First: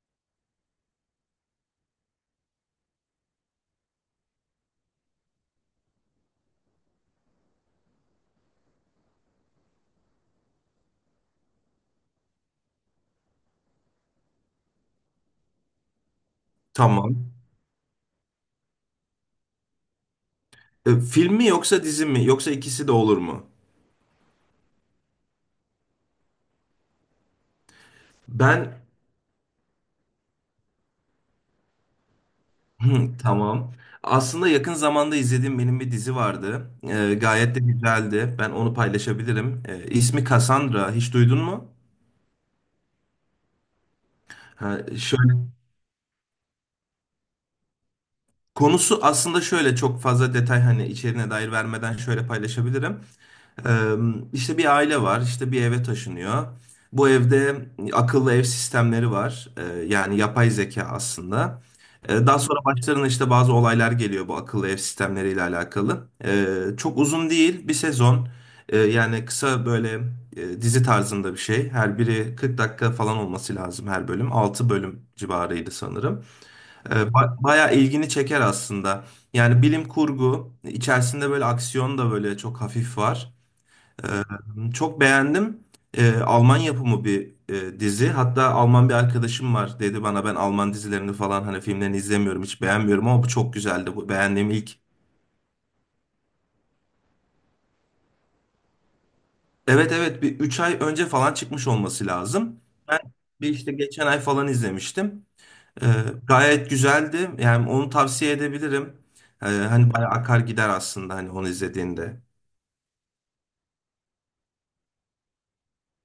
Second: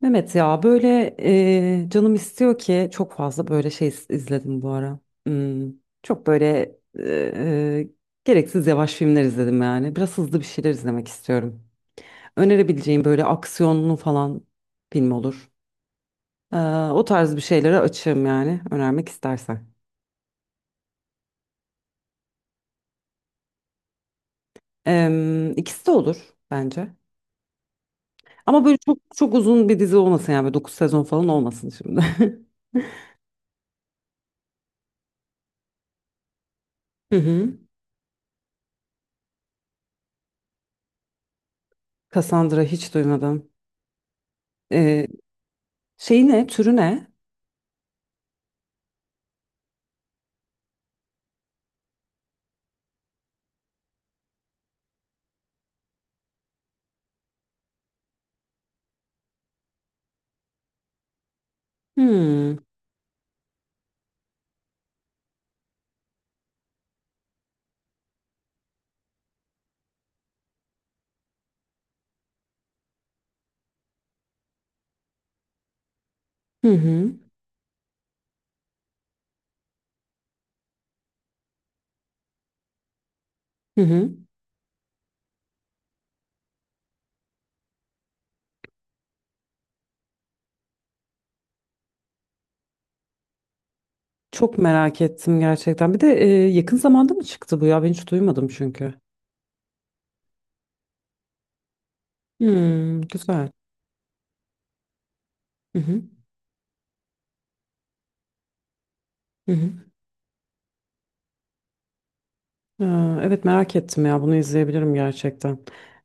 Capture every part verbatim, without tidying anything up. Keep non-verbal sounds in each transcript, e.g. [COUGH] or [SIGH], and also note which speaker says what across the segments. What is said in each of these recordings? Speaker 1: Mehmet ya böyle e, canım istiyor ki çok fazla böyle şey iz- izledim bu ara. Hmm, Çok böyle e, e, gereksiz yavaş filmler izledim yani. Biraz hızlı bir şeyler izlemek istiyorum. Önerebileceğim böyle aksiyonlu falan film olur. Ee, O
Speaker 2: Tamam.
Speaker 1: tarz bir şeylere açığım yani önermek istersen.
Speaker 2: E, film mi yoksa dizi mi? Yoksa ikisi de olur mu?
Speaker 1: Em, ikisi de olur bence. Ama
Speaker 2: Ben
Speaker 1: böyle çok çok uzun bir dizi olmasın yani böyle dokuz sezon falan olmasın şimdi. [LAUGHS]
Speaker 2: [LAUGHS] tamam. Aslında yakın zamanda izlediğim benim bir dizi vardı. E,
Speaker 1: Hı hı.
Speaker 2: gayet de güzeldi. Ben onu paylaşabilirim. E, ismi Cassandra. Hiç duydun mu?
Speaker 1: Cassandra hiç duymadım.
Speaker 2: Ha,
Speaker 1: Ee,
Speaker 2: şöyle
Speaker 1: Şey ne? Türü ne?
Speaker 2: konusu aslında şöyle çok fazla detay hani içeriğine dair vermeden şöyle paylaşabilirim. Ee, işte bir aile var, işte bir eve taşınıyor. Bu evde akıllı ev sistemleri var. Ee, yani yapay zeka aslında. Ee, daha
Speaker 1: Hmm.
Speaker 2: sonra başlarına işte bazı olaylar geliyor bu akıllı ev sistemleriyle alakalı. Ee, çok uzun değil, bir sezon. Ee, yani kısa böyle e, dizi tarzında bir şey. Her biri 40 dakika falan olması lazım her bölüm. Altı bölüm civarıydı sanırım.
Speaker 1: Hı hı.
Speaker 2: Ee, ba- bayağı ilgini çeker aslında. Yani bilim kurgu, içerisinde böyle aksiyon da böyle çok hafif var.
Speaker 1: Hı hı.
Speaker 2: Çok beğendim. Ee, Alman yapımı bir e, dizi. Hatta Alman bir arkadaşım var, dedi bana ben Alman dizilerini falan hani filmlerini izlemiyorum, hiç beğenmiyorum, ama bu çok güzeldi. Bu beğendiğim
Speaker 1: Çok
Speaker 2: ilk.
Speaker 1: merak ettim gerçekten. Bir de e, yakın zamanda mı çıktı bu ya? Ben hiç duymadım çünkü.
Speaker 2: Evet, evet, bir üç ay önce falan çıkmış olması lazım. Ben
Speaker 1: Hmm,
Speaker 2: bir
Speaker 1: güzel.
Speaker 2: işte geçen ay falan izlemiştim.
Speaker 1: Hı
Speaker 2: Ee,
Speaker 1: hı.
Speaker 2: Gayet güzeldi. Yani onu tavsiye edebilirim. Ee,
Speaker 1: Hı hı.
Speaker 2: hani bayağı akar gider aslında hani onu izlediğinde.
Speaker 1: Aa, evet merak ettim ya. Bunu izleyebilirim gerçekten.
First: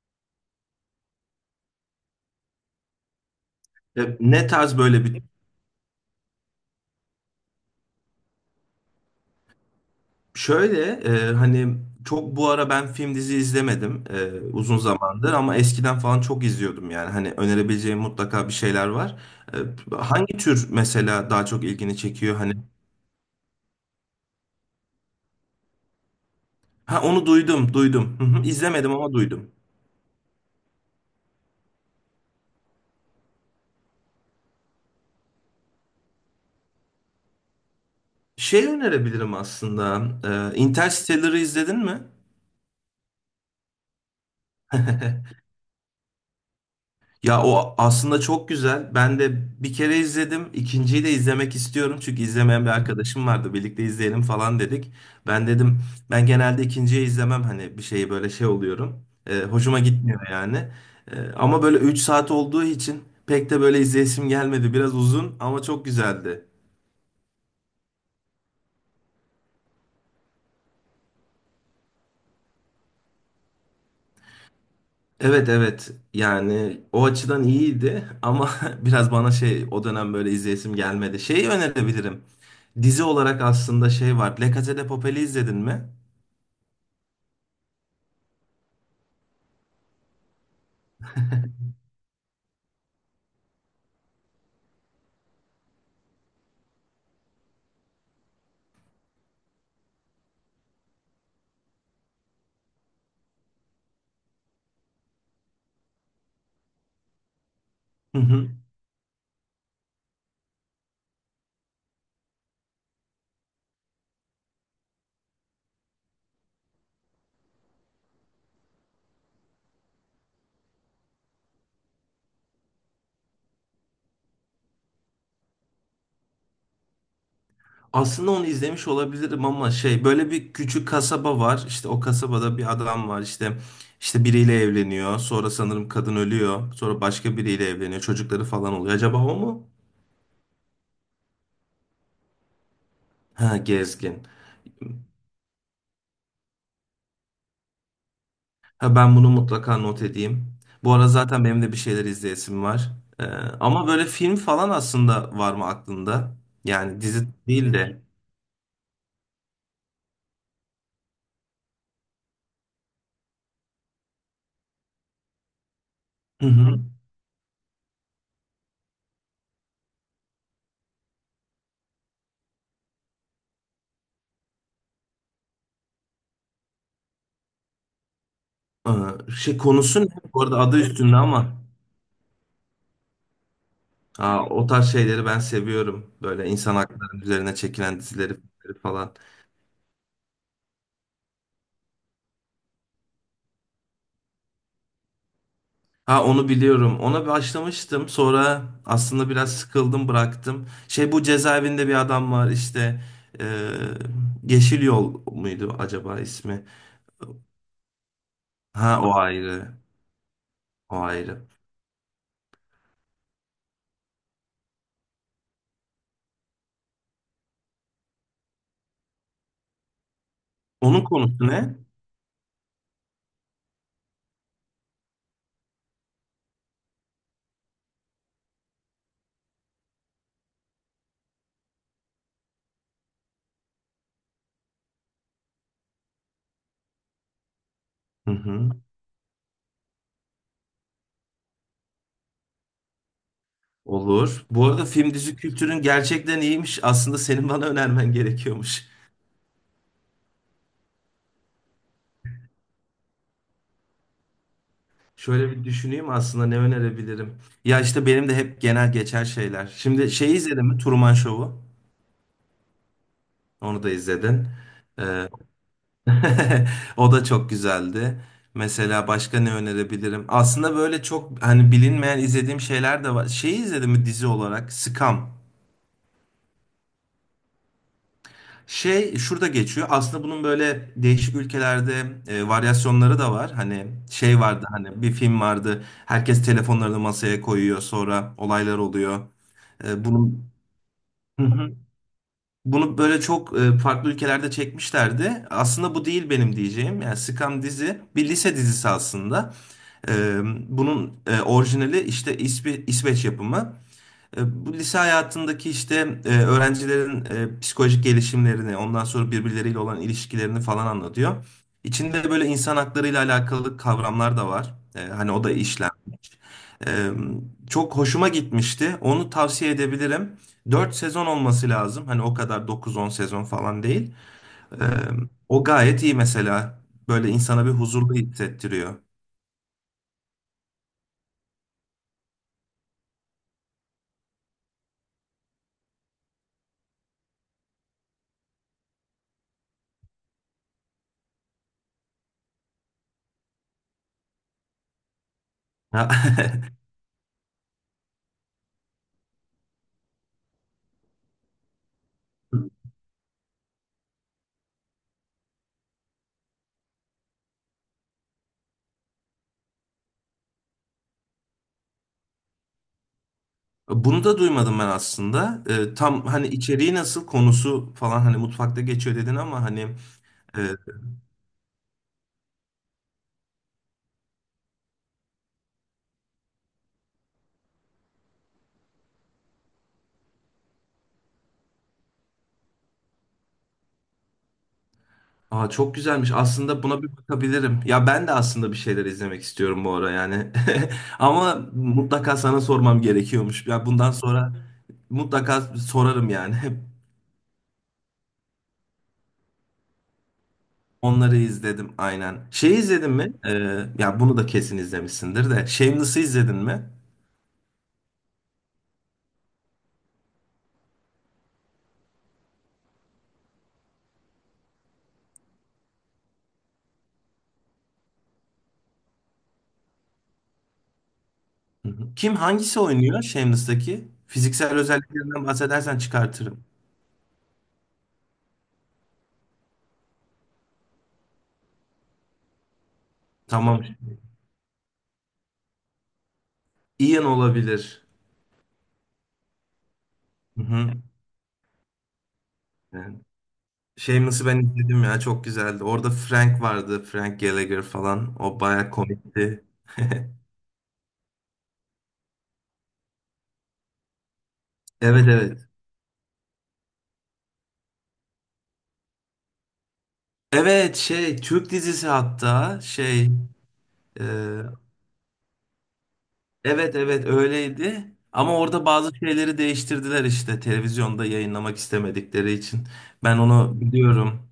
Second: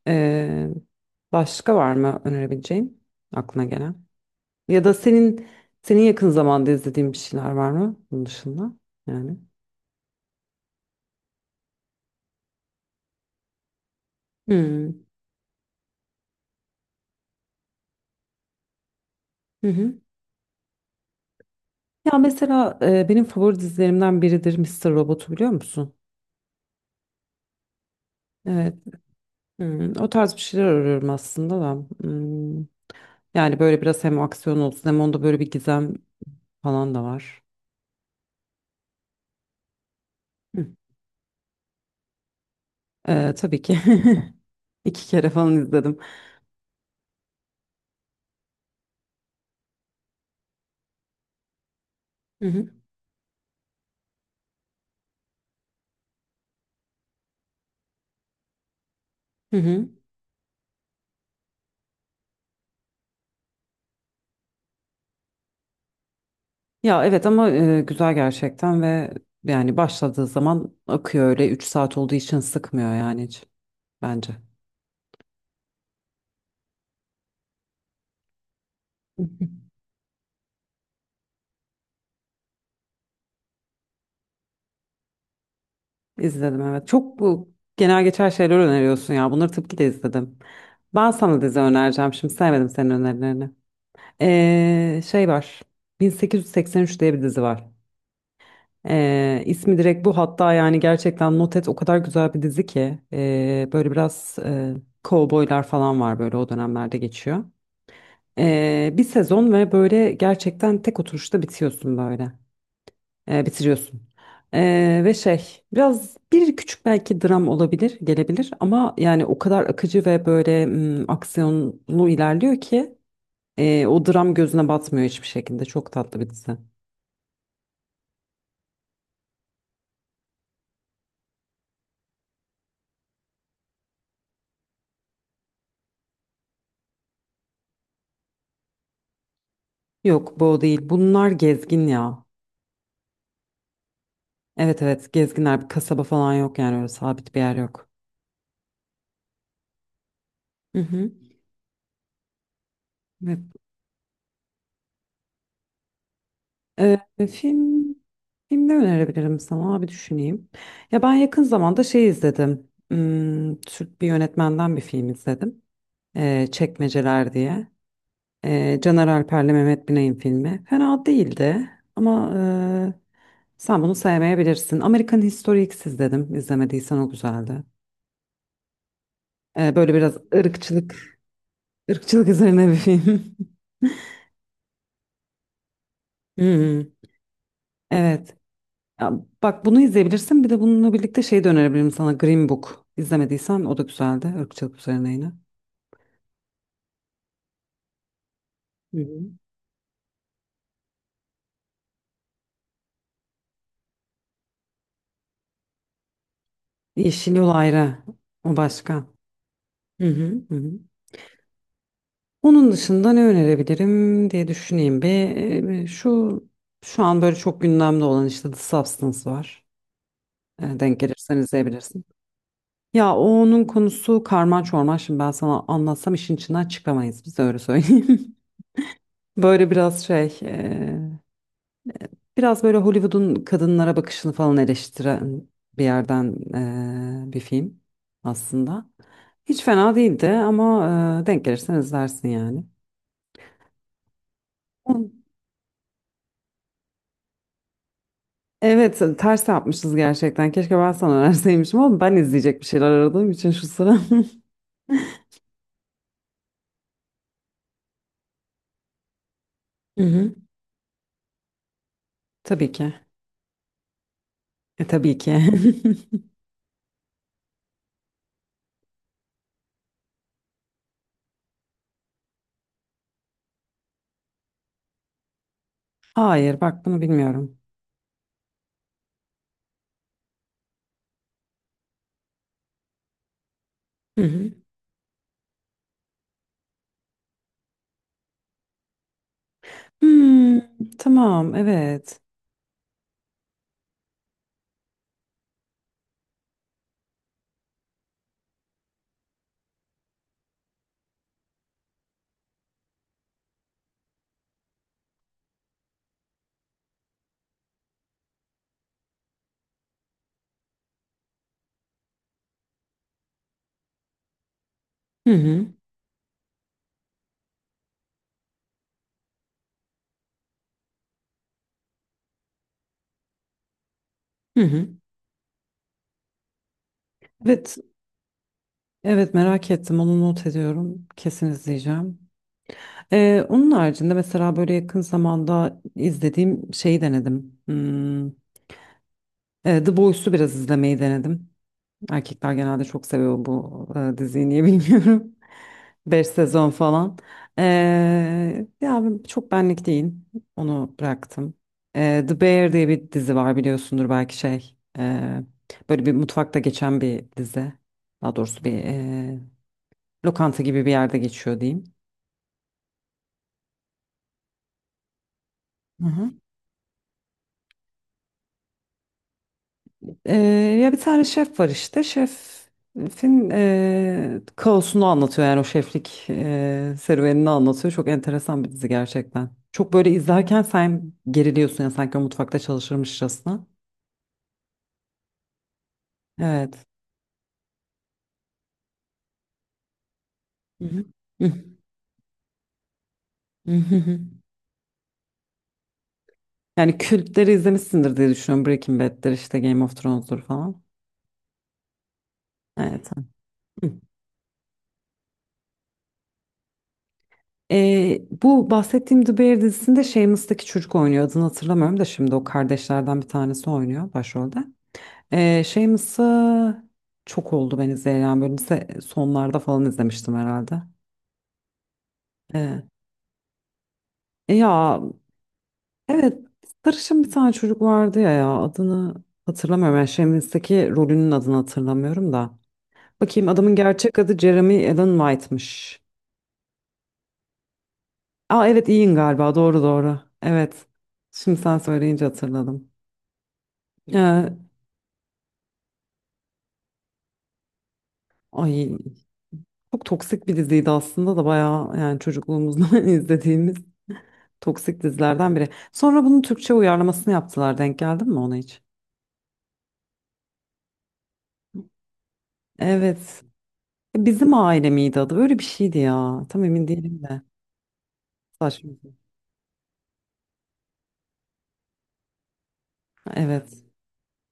Speaker 1: Ee, Başka var mı önerebileceğin aklına gelen?
Speaker 2: Ee, ne tarz
Speaker 1: Ya da
Speaker 2: böyle bir
Speaker 1: senin senin yakın zamanda izlediğin bir şeyler var mı bunun dışında? Yani.
Speaker 2: şöyle e, hani çok bu ara ben film dizi izlemedim e, uzun
Speaker 1: Hmm.
Speaker 2: zamandır, ama eskiden falan çok izliyordum, yani hani önerebileceğim mutlaka bir şeyler var.
Speaker 1: Hı
Speaker 2: E,
Speaker 1: hı.
Speaker 2: Hangi tür mesela daha çok ilgini
Speaker 1: Ya
Speaker 2: çekiyor hani?
Speaker 1: mesela e, benim favori dizilerimden biridir Mister Robot'u biliyor musun?
Speaker 2: Ha, onu duydum duydum. Hı hı, İzlemedim ama duydum.
Speaker 1: Hmm, o tarz bir şeyler arıyorum aslında da. Hmm, Yani böyle biraz hem aksiyon olsun hem onda böyle bir gizem falan da var.
Speaker 2: Şey önerebilirim aslında. E,
Speaker 1: Hı.
Speaker 2: Interstellar'ı izledin mi?
Speaker 1: Ee, tabii ki. [LAUGHS] İki kere
Speaker 2: [LAUGHS]
Speaker 1: falan izledim.
Speaker 2: Ya o aslında çok güzel. Ben de bir kere izledim. İkinciyi de izlemek istiyorum. Çünkü
Speaker 1: Hı
Speaker 2: izlemeyen
Speaker 1: hı,
Speaker 2: bir arkadaşım vardı. Birlikte izleyelim falan dedik. Ben dedim ben genelde ikinciyi izlemem. Hani bir şeyi böyle şey oluyorum. Ee,
Speaker 1: hı
Speaker 2: hoşuma
Speaker 1: hı.
Speaker 2: gitmiyor yani. Ee, ama böyle üç saat olduğu için pek de böyle izleyesim gelmedi. Biraz uzun ama çok güzeldi.
Speaker 1: Ya evet ama e, güzel gerçekten ve yani başladığı zaman akıyor öyle üç saat olduğu için sıkmıyor yani hiç bence.
Speaker 2: Evet, evet, yani o açıdan iyiydi ama [LAUGHS] biraz
Speaker 1: Hı
Speaker 2: bana
Speaker 1: hı.
Speaker 2: şey o dönem böyle izleyesim gelmedi. Şeyi önerebilirim. Dizi olarak aslında şey var. La Casa de Papel'i izledin mi?
Speaker 1: İzledim evet. Çok bu genel geçer şeyler öneriyorsun ya. Bunları tabii ki de izledim. Ben sana dizi önereceğim. Şimdi sevmedim senin önerilerini. Ee, şey var. bin sekiz yüz seksen üç diye bir dizi var. Ee, ismi direkt bu hatta yani gerçekten not et o kadar güzel bir dizi ki ee, böyle biraz e, kovboylar falan var böyle o dönemlerde geçiyor.
Speaker 2: Hı hı.
Speaker 1: Ee, bir sezon ve böyle gerçekten tek oturuşta bitiyorsun böyle. Ee, bitiriyorsun. Ee, ve şey biraz bir küçük belki dram olabilir gelebilir ama yani o kadar akıcı ve böyle mm, aksiyonlu ilerliyor ki. Ee, o dram gözüne batmıyor hiçbir şekilde. Çok tatlı bir dizi.
Speaker 2: Aslında onu izlemiş olabilirim ama şey böyle bir küçük kasaba var. İşte o kasabada bir adam var, işte işte biriyle evleniyor. Sonra sanırım kadın ölüyor. Sonra başka biriyle evleniyor. Çocukları falan oluyor. Acaba o mu?
Speaker 1: Yok bu o değil. Bunlar gezgin ya.
Speaker 2: Ha, gezgin.
Speaker 1: Evet, evet gezginler. Bir kasaba falan yok yani öyle sabit bir yer yok.
Speaker 2: Ha, ben bunu mutlaka not edeyim.
Speaker 1: Hı
Speaker 2: Bu ara
Speaker 1: hı.
Speaker 2: zaten benim de bir şeyler izleyesim var. Ee,
Speaker 1: Evet.
Speaker 2: Ama böyle film falan aslında var mı aklında? Yani
Speaker 1: Ee,
Speaker 2: dizi değil
Speaker 1: film,
Speaker 2: de.
Speaker 1: film ne önerebilirim sana? Bir düşüneyim. Ya ben yakın zamanda şey izledim. Hmm, Türk bir yönetmenden bir film izledim.
Speaker 2: Hı
Speaker 1: Ee,
Speaker 2: hı.
Speaker 1: Çekmeceler diye. Ee, Caner Alper'le Mehmet Binay'ın filmi. Fena değildi ama e, sen bunu sevmeyebilirsin. American History X dedim. İzlemediysen o güzeldi.
Speaker 2: Ee, şey
Speaker 1: Ee, böyle
Speaker 2: konusu ne?
Speaker 1: biraz
Speaker 2: Bu arada adı üstünde
Speaker 1: ırkçılık,
Speaker 2: ama.
Speaker 1: ırkçılık üzerine bir film. [LAUGHS]
Speaker 2: Aa, o tarz şeyleri ben seviyorum. Böyle insan
Speaker 1: Hmm,
Speaker 2: hakları üzerine çekilen dizileri
Speaker 1: evet.
Speaker 2: filmleri
Speaker 1: Ya,
Speaker 2: falan.
Speaker 1: bak bunu izleyebilirsin. Bir de bununla birlikte şey de önerebilirim sana. Green Book. İzlemediysen o da güzeldi. Irkçılık üzerine yine.
Speaker 2: Ha, onu biliyorum. Ona başlamıştım. Sonra
Speaker 1: Hı hı.
Speaker 2: aslında biraz sıkıldım, bıraktım. Şey, bu cezaevinde bir adam var işte. Ee, Yeşil Yol muydu acaba ismi?
Speaker 1: Yeşil Yol ayrı. O
Speaker 2: Ha,
Speaker 1: başka.
Speaker 2: o ayrı.
Speaker 1: Hı hı, hı hı.
Speaker 2: O ayrı.
Speaker 1: Onun dışında ne önerebilirim diye düşüneyim bir. Ee, Şu şu an böyle çok gündemde olan işte The Substance var. Ee, Denk
Speaker 2: Onun
Speaker 1: gelirsen
Speaker 2: konusu ne?
Speaker 1: izleyebilirsin. Ya o onun konusu karman çorman. Şimdi ben sana anlatsam işin içinden çıkamayız. Biz öyle söyleyeyim. [LAUGHS] Böyle biraz şey, e, biraz böyle Hollywood'un kadınlara bakışını falan eleştiren bir yerden e, bir film
Speaker 2: Hı hı.
Speaker 1: aslında. Hiç fena değildi ama e, denk gelirsen izlersin yani.
Speaker 2: Olur. Bu arada film
Speaker 1: On-
Speaker 2: dizi kültürün gerçekten iyiymiş. Aslında senin bana önermen gerekiyormuş.
Speaker 1: Evet, ters yapmışız gerçekten. Keşke ben sana önerseymişim ama ben izleyecek bir şeyler aradığım için şu sıra.
Speaker 2: Şöyle bir düşüneyim aslında ne önerebilirim. Ya işte benim de hep genel geçer şeyler.
Speaker 1: [LAUGHS] Hı
Speaker 2: Şimdi
Speaker 1: hı.
Speaker 2: şeyi izledin mi? Truman Show'u.
Speaker 1: Tabii ki.
Speaker 2: Onu da izledin.
Speaker 1: E, tabii
Speaker 2: Ee,
Speaker 1: ki.
Speaker 2: [LAUGHS] O da çok güzeldi. Mesela başka ne önerebilirim? Aslında böyle çok hani bilinmeyen izlediğim şeyler de var. Şeyi izledin mi dizi olarak? Scam.
Speaker 1: [LAUGHS] Hayır, bak bunu bilmiyorum.
Speaker 2: Şey şurada geçiyor. Aslında bunun böyle değişik ülkelerde e, varyasyonları da var. Hani
Speaker 1: Hı
Speaker 2: şey
Speaker 1: hı.
Speaker 2: vardı, hani bir film vardı. Herkes telefonlarını masaya koyuyor. Sonra olaylar oluyor. E, bunun
Speaker 1: Hmm,
Speaker 2: hı
Speaker 1: tamam,
Speaker 2: hı.
Speaker 1: evet.
Speaker 2: Bunu böyle çok e, farklı ülkelerde çekmişlerdi. Aslında bu değil benim diyeceğim. Yani Scam dizi bir lise dizisi aslında. E, Bunun e, orijinali işte İsvi- İsveç yapımı. E, Bu lise hayatındaki işte e, öğrencilerin e, psikolojik gelişimlerini, ondan sonra birbirleriyle olan ilişkilerini falan anlatıyor. İçinde böyle insan haklarıyla alakalı kavramlar da var. E, Hani
Speaker 1: Hı
Speaker 2: o da
Speaker 1: hı,
Speaker 2: işlenmiş. E, Çok hoşuma gitmişti. Onu tavsiye edebilirim. Dört sezon olması lazım. Hani o kadar dokuz on sezon falan değil.
Speaker 1: hı
Speaker 2: E,
Speaker 1: hı.
Speaker 2: O gayet iyi mesela. Böyle insana bir
Speaker 1: Evet,
Speaker 2: huzurlu hissettiriyor. [LAUGHS]
Speaker 1: evet merak ettim. Onu not ediyorum. Kesin izleyeceğim. Ee, onun haricinde mesela böyle yakın zamanda izlediğim şeyi denedim. Hmm, e, The Boys'u biraz izlemeyi denedim. Erkekler genelde çok seviyor bu e, diziyi niye bilmiyorum. [LAUGHS]
Speaker 2: Ha,
Speaker 1: beş sezon falan. Ee, Ya ben- çok benlik değil. Onu bıraktım. Ee, The Bear
Speaker 2: [LAUGHS]
Speaker 1: diye bir dizi var biliyorsundur belki şey. Ee, böyle bir mutfakta geçen bir dizi. Daha doğrusu bir e, lokanta gibi bir yerde geçiyor diyeyim.
Speaker 2: bunu da duymadım ben aslında. Ee,
Speaker 1: Hı
Speaker 2: tam
Speaker 1: hı.
Speaker 2: hani içeriği nasıl, konusu falan, hani mutfakta geçiyor dedin ama hani
Speaker 1: Ee,
Speaker 2: e,
Speaker 1: Ya bir tane şef var işte. Şefin e, kaosunu anlatıyor yani o şeflik e, serüvenini anlatıyor. Çok enteresan bir dizi gerçekten. Çok böyle izlerken sen geriliyorsun ya sanki o mutfakta çalışırmışçasına.
Speaker 2: aa, çok güzelmiş. Aslında
Speaker 1: Evet.
Speaker 2: buna bir bakabilirim. Ya ben de aslında bir şeyler izlemek istiyorum bu ara yani.
Speaker 1: Hı
Speaker 2: [LAUGHS]
Speaker 1: hı. Hı
Speaker 2: Ama mutlaka sana sormam gerekiyormuş.
Speaker 1: hı,
Speaker 2: Ya
Speaker 1: hı
Speaker 2: bundan
Speaker 1: hı.
Speaker 2: sonra mutlaka sorarım yani. [LAUGHS]
Speaker 1: Yani kültleri izlemişsindir diye düşünüyorum. Breaking Bad'dir işte Game of Thrones'dur falan.
Speaker 2: Onları izledim aynen. Şey
Speaker 1: Evet.
Speaker 2: izledin mi? Ee,
Speaker 1: Hı.
Speaker 2: ya bunu da kesin izlemişsindir de. Shameless'ı izledin mi?
Speaker 1: Ee, bu bahsettiğim The Bear dizisinde Shameless'taki çocuk oynuyor. Adını hatırlamıyorum da şimdi o kardeşlerden bir tanesi oynuyor başrolde. Ee, şey mısı çok oldu ben izleyen böyle lise sonlarda falan izlemiştim herhalde.
Speaker 2: Hı hı. Kim, hangisi
Speaker 1: Ee,
Speaker 2: oynuyor Shameless'taki?
Speaker 1: e
Speaker 2: Fiziksel
Speaker 1: Ya
Speaker 2: özelliklerinden bahsedersen
Speaker 1: evet
Speaker 2: çıkartırım.
Speaker 1: sarışın bir tane çocuk vardı ya ya adını hatırlamıyorum. Yani Shameless'teki rolünün adını hatırlamıyorum da. Bakayım adamın
Speaker 2: Tamam.
Speaker 1: gerçek adı Jeremy Allen White'mış.
Speaker 2: Ian olabilir.
Speaker 1: Aa evet Ian galiba doğru, doğru.
Speaker 2: Hı
Speaker 1: Evet
Speaker 2: hı.
Speaker 1: şimdi sen söyleyince hatırladım.
Speaker 2: Yani Shameless'ı
Speaker 1: Ee,
Speaker 2: ben izledim, ya çok güzeldi. Orada Frank vardı. Frank Gallagher falan. O
Speaker 1: Ay
Speaker 2: baya komikti.
Speaker 1: çok toksik bir diziydi aslında da bayağı yani çocukluğumuzdan [LAUGHS] izlediğimiz. Toksik
Speaker 2: Evet,
Speaker 1: dizilerden biri.
Speaker 2: evet.
Speaker 1: Sonra bunun Türkçe uyarlamasını yaptılar. Denk geldin mi ona hiç?
Speaker 2: Evet, şey Türk dizisi hatta şey
Speaker 1: Evet. E,
Speaker 2: e,
Speaker 1: Bizim aile miydi adı? Öyle bir şeydi ya. Tam emin
Speaker 2: evet,
Speaker 1: değilim
Speaker 2: evet,
Speaker 1: de.
Speaker 2: öyleydi. Ama orada
Speaker 1: Saçma.
Speaker 2: bazı şeyleri değiştirdiler işte televizyonda yayınlamak istemedikleri için. Ben
Speaker 1: Evet.
Speaker 2: onu biliyorum.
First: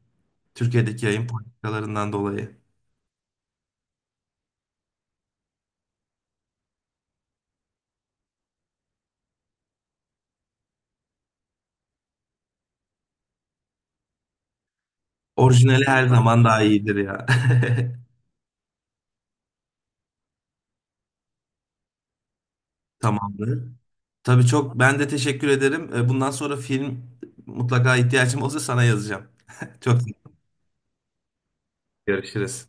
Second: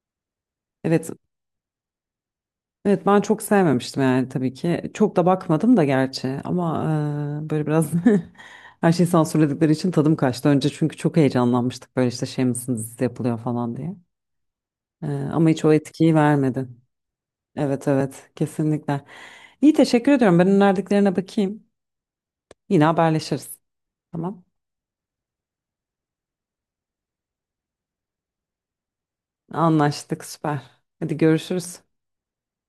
Speaker 2: Türkiye'deki
Speaker 1: Evet.
Speaker 2: yayın politikalarından dolayı.
Speaker 1: Evet ben çok sevmemiştim yani tabii ki. Çok da bakmadım da gerçi ama e, böyle biraz [LAUGHS] her şeyi sansürledikleri için tadım kaçtı. Önce çünkü çok heyecanlanmıştık böyle işte şey mısın dizisi yapılıyor falan diye. E, Ama hiç o
Speaker 2: Orijinali her
Speaker 1: etkiyi
Speaker 2: zaman daha
Speaker 1: vermedi.
Speaker 2: iyidir ya.
Speaker 1: Evet, evet kesinlikle. İyi, teşekkür ediyorum. Ben önerdiklerine bakayım. Yine
Speaker 2: [LAUGHS]
Speaker 1: haberleşiriz.
Speaker 2: Tamamdır.
Speaker 1: Tamam.
Speaker 2: Tabii, çok ben de teşekkür ederim. E, Bundan sonra film mutlaka ihtiyacım olursa sana yazacağım. [LAUGHS] Çok
Speaker 1: Anlaştık süper. Hadi görüşürüz.
Speaker 2: görüşürüz.